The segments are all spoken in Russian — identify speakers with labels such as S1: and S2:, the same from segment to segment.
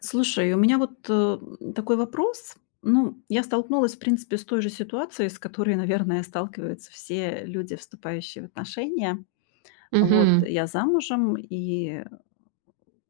S1: Слушай, у меня вот, такой вопрос. Ну, я столкнулась, в принципе, с той же ситуацией, с которой, наверное, сталкиваются все люди, вступающие в отношения. Вот
S2: Мгм.
S1: я замужем, и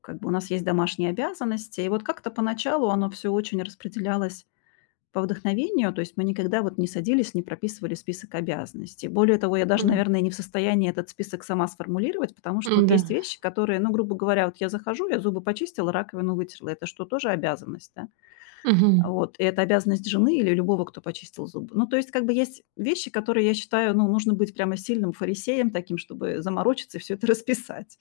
S1: как бы у нас есть домашние обязанности. И вот как-то поначалу оно все очень распределялось по вдохновению, то есть мы никогда вот не садились, не прописывали список обязанностей. Более того, я даже,
S2: М,
S1: наверное, не в состоянии этот список сама сформулировать, потому что вот
S2: м-да.
S1: есть вещи, которые, ну, грубо говоря, вот я захожу, я зубы почистила, раковину вытерла. Это что, тоже обязанность, да?
S2: Мгм.
S1: Вот, и это обязанность жены или любого, кто почистил зубы. Ну, то есть как бы есть вещи, которые, я считаю, ну, нужно быть прямо сильным фарисеем таким, чтобы заморочиться и всё это расписать.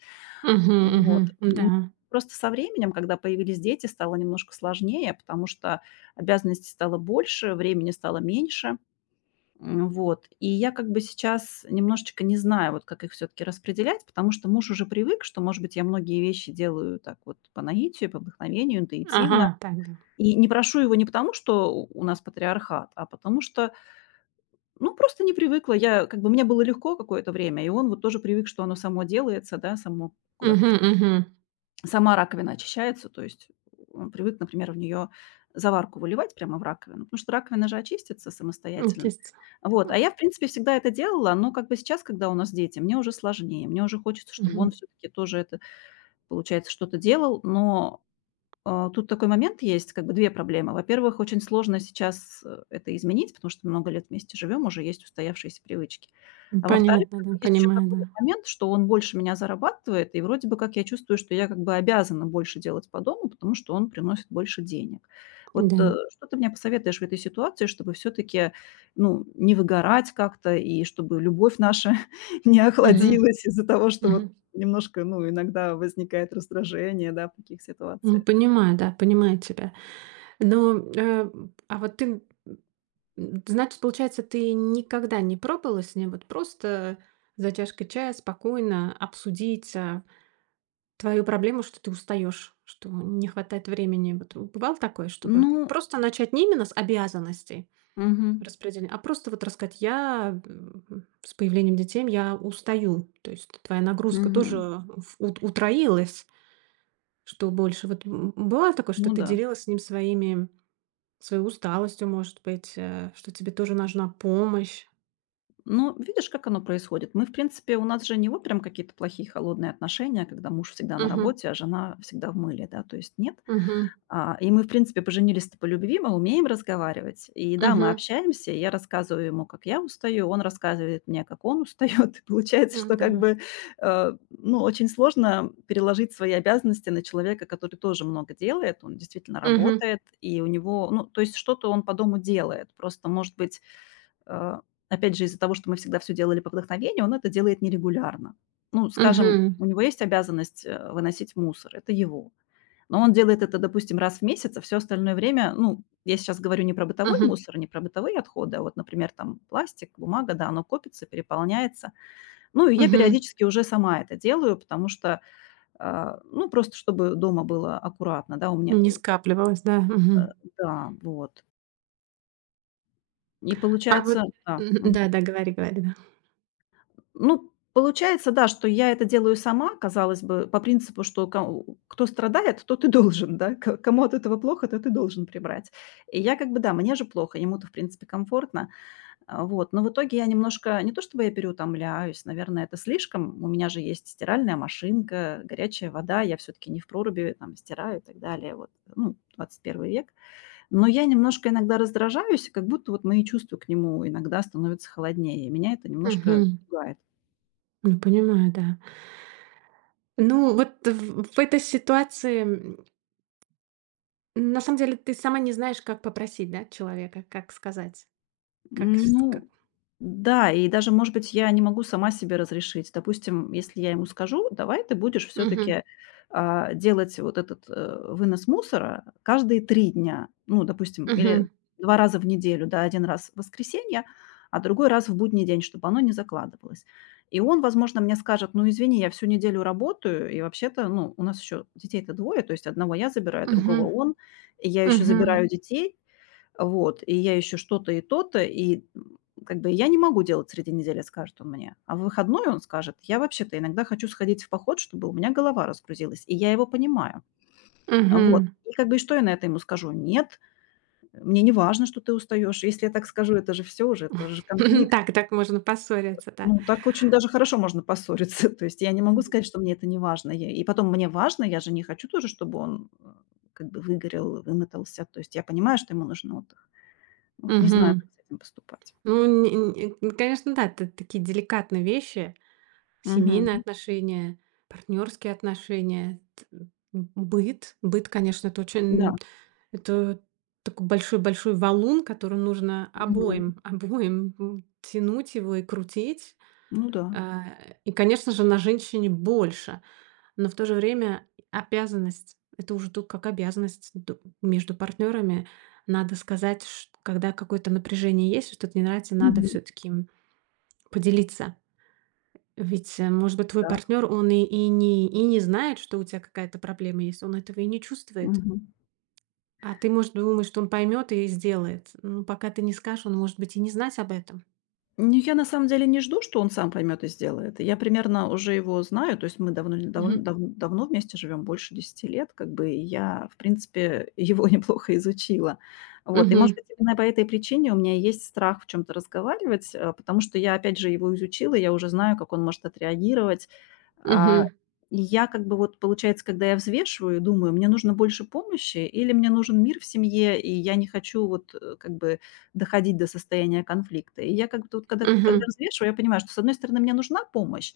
S2: Мгм, мгм.
S1: Вот.
S2: Да.
S1: Просто со временем, когда появились дети, стало немножко сложнее, потому что обязанностей стало больше, времени стало меньше. Вот. И я как бы сейчас немножечко не знаю, вот как их все таки распределять, потому что муж уже привык, что, может быть, я многие вещи делаю так вот по наитию, по вдохновению,
S2: Ага,
S1: интуитивно.
S2: так, да.
S1: И не прошу его не потому, что у нас патриархат, а потому что, ну, просто не привыкла. Я как бы мне было легко какое-то время, и он вот тоже привык, что оно само делается, да, само куда-то
S2: Мгм,
S1: в
S2: мгм.
S1: сама раковина очищается. То есть он привык, например, в нее заварку выливать прямо в раковину, потому что раковина же очистится самостоятельно.
S2: Естественно.
S1: Вот,
S2: Ну,
S1: а я, в принципе, всегда это делала, но как бы сейчас, когда у нас дети, мне уже сложнее, мне уже хочется, чтобы
S2: мгм.
S1: он все-таки тоже это, получается, что-то делал, но тут такой момент есть, как бы 2 проблемы. Во-первых, очень сложно сейчас, это изменить, потому что много лет вместе живем, уже есть устоявшиеся привычки.
S2: Ну,
S1: А во-вторых,
S2: понятно,
S1: как
S2: да,
S1: бы есть еще
S2: понимаю,
S1: такой
S2: да.
S1: момент, что он больше меня зарабатывает, и вроде бы как я чувствую, что я как бы обязана больше делать по дому, потому что он приносит больше денег. Вот,
S2: Да.
S1: что ты мне посоветуешь в этой ситуации, чтобы все-таки, ну, не выгорать как-то и чтобы любовь наша не
S2: Мгм,
S1: охладилась из-за того, что
S2: мгм.
S1: вот немножко, ну, иногда возникает раздражение, да, в таких
S2: Ну,
S1: ситуациях?
S2: понимаю, да, понимаю тебя. Но, а вот ты, значит, получается, ты никогда не пробовала с ним вот просто за чашкой чая спокойно обсудить, а твою проблему, что ты устаешь, что не хватает времени. Вот бывало такое, чтобы
S1: Ну,
S2: просто начать не именно с обязанностей
S1: мгм,
S2: распределения, а просто вот рассказать, я с появлением детей, я устаю. То есть твоя нагрузка тоже
S1: мгм.
S2: утроилась, что больше. Вот бывало такое, что
S1: Ну
S2: ты
S1: да.
S2: делилась с ним своими, своей усталостью, может быть, что тебе тоже нужна помощь.
S1: Ну, видишь, как оно происходит. Мы, в принципе, у нас же не вот прям какие-то плохие холодные отношения, когда муж всегда на
S2: Мгм.
S1: работе, а жена всегда в мыле, да, то есть нет.
S2: Мгм.
S1: И мы, в принципе, поженились-то по любви, мы умеем разговаривать. И да, мы
S2: Мгм.
S1: общаемся, и я рассказываю ему, как я устаю, он рассказывает мне, как он устает. И получается,
S2: М,
S1: что
S2: да.
S1: как бы, ну, очень сложно переложить свои обязанности на человека, который тоже много делает, он действительно
S2: Мгм.
S1: работает, и у него, ну, то есть что-то он по дому делает. Просто, может быть, э, опять же, из-за того, что мы всегда все делали по вдохновению, он это делает нерегулярно. Ну, скажем,
S2: Мгм.
S1: у него есть обязанность выносить мусор, это его. Но он делает это, допустим, раз в месяц, а все остальное время, ну, я сейчас говорю не про бытовой
S2: Мгм.
S1: мусор, не про бытовые отходы, а вот, например, там пластик, бумага, да, оно копится, переполняется. Ну, и я
S2: Мгм.
S1: периодически уже сама это делаю, потому что, ну, просто чтобы дома было аккуратно, да, у меня,
S2: Не скапливалось, да.
S1: э,
S2: Мгм.
S1: да, вот. И
S2: А
S1: получается,
S2: вот
S1: да.
S2: мгм, да-да, говори, говори, да.
S1: Ну, получается, да, что я это делаю сама, казалось бы, по принципу, что кто страдает, тот и должен, да, кому от этого плохо, тот и должен прибрать. И я как бы, да, мне же плохо, ему-то, в принципе, комфортно, а, вот, но в итоге я немножко, не то чтобы я переутомляюсь, наверное, это слишком, у меня же есть стиральная машинка, горячая вода, я все-таки не в проруби там стираю и так далее, вот, ну, 21-й век, но я немножко иногда раздражаюсь, и как будто вот мои чувства к нему иногда становятся холоднее, и меня это немножко
S2: Мгм.
S1: пугает.
S2: Ну, понимаю, да. Ну, вот в этой ситуации, на самом деле, ты сама не знаешь, как попросить, да, человека, как сказать, как.
S1: Ну да, и даже, может быть, я не могу сама себе разрешить. Допустим, если я ему скажу: "Давай ты будешь все
S2: Мгм,
S1: таки делать вот этот, вынос мусора каждые 3 дня". Ну, допустим, или
S2: мгм,
S1: 2 раза в неделю, да, один раз в воскресенье, а другой раз в будний день, чтобы оно не закладывалось. И он, возможно, мне скажет: "Ну, извини, я всю неделю работаю, и вообще-то, ну, у нас еще детей-то двое, то есть одного я забираю, другого
S2: мгм,
S1: он, и я еще
S2: мгм,
S1: забираю детей". Вот, и я еще что-то и то-то, и, как бы я не могу делать среди недели, скажет он мне. А в выходной он скажет: "Я вообще-то иногда хочу сходить в поход, чтобы у меня голова разгрузилась". И я его понимаю. Вот.
S2: мгм.
S1: И как бы и что я на это ему скажу? Нет, мне не важно, что ты устаешь. Если я так скажу, это же все уже, это уже конфликт.
S2: Так, так можно поссориться, да.
S1: Ну, так очень даже хорошо можно поссориться. То есть я не могу сказать, что мне это не важно. Я и потом мне важно, я же не хочу тоже, чтобы он, как бы выгорел, вымотался. То есть я понимаю, что ему нужен отдых. Вот не знаю,
S2: Мгм.
S1: как с этим поступать.
S2: Ну, не не, конечно, да, это такие деликатные вещи.
S1: Мгм.
S2: Семейные отношения, партнерские отношения, быт. Быт, конечно, это
S1: Да.
S2: очень это такой большой-большой валун, который нужно
S1: Мгм.
S2: обоим обоим, тянуть его и крутить.
S1: Ну да.
S2: А, и, конечно же, на женщине больше, но в то же время обязанность — это уже тут как обязанность д между партнерами. Надо сказать, чт когда какое-то напряжение есть, что-то не нравится, надо
S1: Мгм.
S2: все таки поделиться. Ведь, может быть, твой
S1: Так.
S2: партнер, он не знает, что у тебя какая-то проблема есть, он этого и не чувствует.
S1: Мгм.
S2: А ты, может, думаешь, что он поймет и сделает. Ну, пока ты не скажешь, он может быть и не знать об этом.
S1: Ну, я на самом деле не жду, что он сам поймет и сделает. Я примерно уже его знаю, то есть мы давно, давно,
S2: Мгм.
S1: дав- давно вместе живем, больше 10 лет, как бы, и я, в принципе, его неплохо изучила. Вот, и, может
S2: Мгм.
S1: быть, именно по этой причине у меня есть страх в чем-то разговаривать, потому что я, опять же, его изучила, я уже знаю, как он может отреагировать. А,
S2: Мгм.
S1: и я как бы вот, получается, когда я взвешиваю, думаю, мне нужно больше помощи или мне нужен мир в семье, и я не хочу вот как бы доходить до состояния конфликта. И я как бы тут, когда
S2: Мгм.
S1: взвешиваю, я понимаю, что, с одной стороны, мне нужна помощь,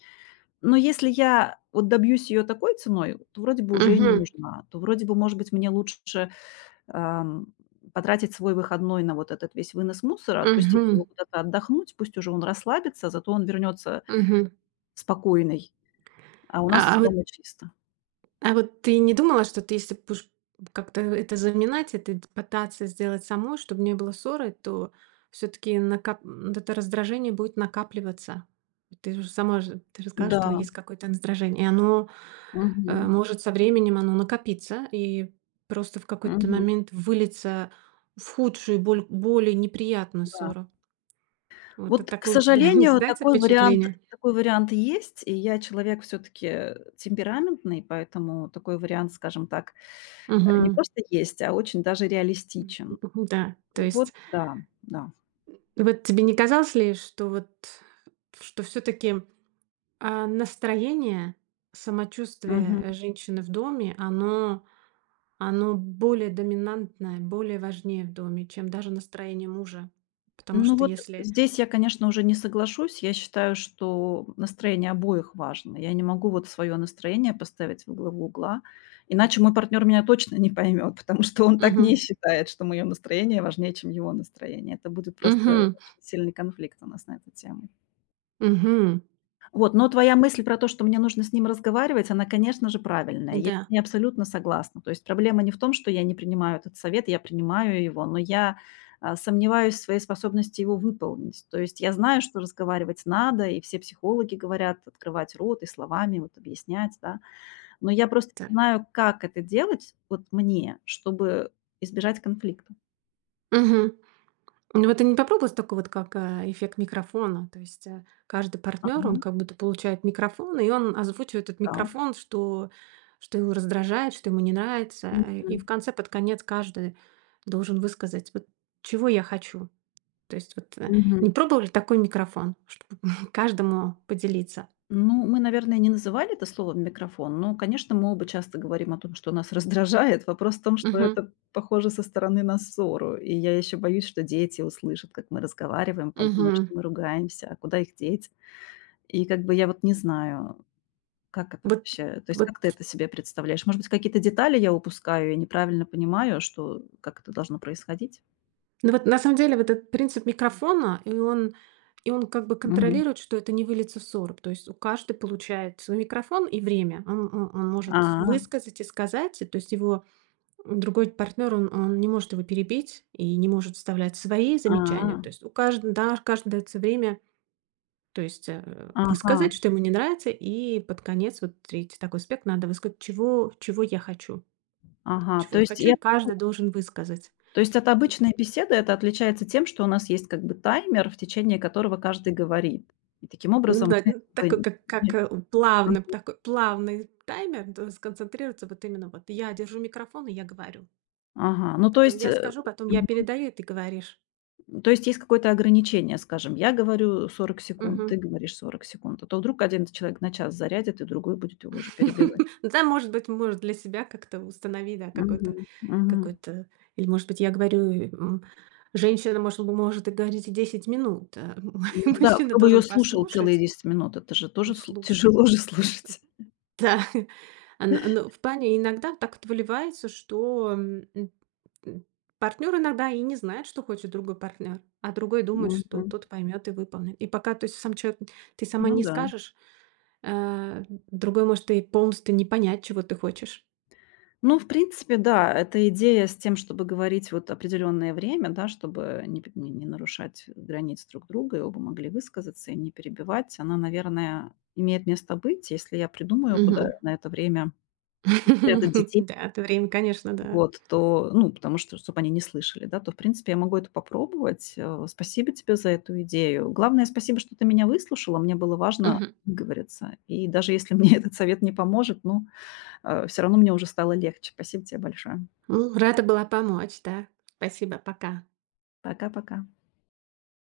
S1: но если я вот добьюсь ее такой ценой, то вроде бы уже и не
S2: Мгм.
S1: нужна, то вроде бы, может быть, мне лучше, ам, потратить свой выходной на вот этот весь вынос мусора, отпустить
S2: Мгм.
S1: его куда-то отдохнуть, пусть уже он расслабится, зато он вернется
S2: Мгм.
S1: спокойный, а у
S2: А
S1: нас
S2: а вот
S1: дома чисто.
S2: А вот ты не думала, что ты, если будешь как-то это заминать, это пытаться сделать самой, чтобы не было ссоры, то все-таки это раздражение будет накапливаться. Ты же сказала, что
S1: Да.
S2: есть какое-то раздражение, и оно
S1: Мгм.
S2: может со временем оно накопиться и просто в какой-то
S1: Мгм.
S2: момент вылиться в худшую, боль, более неприятную
S1: Да.
S2: ссору. Вот это
S1: Вот, к
S2: такое у тебя не
S1: сожалению,
S2: создается впечатление?
S1: такой вариант есть. И я человек все таки темпераментный, поэтому такой вариант, скажем так, не
S2: Угу.
S1: просто есть, а очень даже реалистичен.
S2: Да,
S1: И
S2: то
S1: вот
S2: есть
S1: да, да.
S2: вот тебе не казалось ли, что вот, что все таки настроение, самочувствие, женщины в доме, оно оно более доминантное, более важнее в доме, чем даже настроение мужа? Потому
S1: Ну
S2: что
S1: вот
S2: если
S1: здесь я, конечно, уже не соглашусь. Я считаю, что настроение обоих важно. Я не могу вот свое настроение поставить во главу угла, иначе мой партнер меня точно не поймет, потому что он так не
S2: мгм.
S1: считает, что мое настроение важнее, чем его настроение. Это будет просто
S2: Мгм.
S1: очень сильный конфликт у нас на эту тему.
S2: Мгм.
S1: Вот, но твоя мысль про то, что мне нужно с ним разговаривать, она, конечно же, правильная. Я с
S2: Да,
S1: ней абсолютно согласна. То есть проблема не в том, что я не принимаю этот совет, я принимаю его, но я, сомневаюсь в своей способности его выполнить. То есть я знаю, что разговаривать надо, и все психологи говорят открывать рот и словами вот объяснять, да. Но я просто
S2: да.
S1: не знаю, как это делать вот мне, чтобы избежать конфликта.
S2: Ну, вот ты не попробовала такой вот, как, эффект микрофона? То есть, каждый партнер, он
S1: Ага,
S2: как будто получает микрофон, и он озвучивает этот
S1: так.
S2: микрофон, что что его раздражает, что ему не нравится. И в
S1: Мгм.
S2: конце, под конец, каждый должен высказать: "Вот чего я хочу". То есть вот,
S1: Мгм.
S2: не пробовали такой микрофон, чтобы каждому поделиться?
S1: Ну, мы, наверное, не называли это словом "микрофон", но, конечно, мы оба часто говорим о том, что нас раздражает. Вопрос в том, что
S2: Угу,
S1: это похоже со стороны на ссору. И я еще боюсь, что дети услышат, как мы разговариваем, подумают,
S2: угу.
S1: что мы ругаемся, а куда их деть? И как бы я вот не знаю, как это
S2: Вот
S1: вообще, то есть
S2: вот
S1: как ты это себе представляешь? Может быть, какие-то детали я упускаю и неправильно понимаю, что как это должно происходить?
S2: Ну вот на самом деле вот этот принцип микрофона, и он как бы
S1: Мгм.
S2: контролирует, что это не выльется в ссору. То есть у каждый получает свой микрофон и время. Он, он может
S1: А,
S2: высказать и сказать, и то есть его другой партнер, он не может его перебить и не может вставлять свои
S1: а,
S2: замечания. То
S1: а,
S2: есть у каждого, да, каждому дается время, то есть
S1: ага,
S2: высказать, что ему не нравится, и под конец, вот третий такой аспект, надо высказать, чего, чего я хочу.
S1: ага.
S2: Чего я хочу, и каждый должен высказать.
S1: То есть от обычной беседы это отличается тем, что у нас есть как бы таймер, в течение которого каждый говорит. И таким
S2: Ну
S1: образом
S2: да,
S1: мы
S2: н
S1: как
S2: такой,
S1: бы
S2: как как,
S1: не
S2: э,
S1: м,
S2: плавно такой плавный таймер, да, сконцентрироваться вот именно вот. Я держу микрофон, и я говорю.
S1: ага, ну, то
S2: Потом
S1: есть,
S2: я скажу, потом я
S1: мгм,
S2: передаю, и ты говоришь.
S1: то есть есть какое-то ограничение, скажем, я говорю 40 секунд,
S2: Мгм.
S1: ты говоришь 40 секунд, а то вдруг один человек на час зарядит, и другой будет его уже перебивать.
S2: Да, может быть, может, для себя как-то установи, да, какой-то
S1: Мгм, мгм.
S2: какой-то или, может быть, я говорю, м, женщина, может, может и говорить и 10 минут, а
S1: Ну да,
S2: мужчина
S1: кто бы
S2: должен
S1: ее слушал целые
S2: послушать.
S1: 10 минут, это же
S2: Он
S1: тоже сл
S2: слушал.
S1: тяжело же слушать.
S2: Ну, в плане иногда так вот выливается, что м, партнер иногда и не знает, что хочет другой партнер, а другой думает, что
S1: Мгм.
S2: тот поймет и выполнит. И пока то есть, сам человек, ты сама
S1: Ну
S2: не
S1: да.
S2: скажешь, э, другой может и полностью не понять, чего ты хочешь.
S1: Ну, в принципе, да, эта идея с тем, чтобы говорить вот определенное время, да, чтобы не, п- не- не нарушать границ друг друга, и оба могли высказаться и не перебивать, она, наверное, имеет место быть. Если я придумаю, куда
S2: Мгм.
S1: на это время спрятать детей,
S2: Да, это время, конечно, да.
S1: вот, то, ну, потому что, чтобы они не слышали, да, то, в принципе, я могу это попробовать. Спасибо тебе за эту идею. Главное, спасибо, что ты меня выслушала. Мне было важно
S2: Мгм.
S1: выговориться. И даже если мне этот совет не поможет, ну, все равно мне уже стало легче. Спасибо тебе большое.
S2: Ну, рада была помочь, да. Спасибо, пока.
S1: Пока-пока.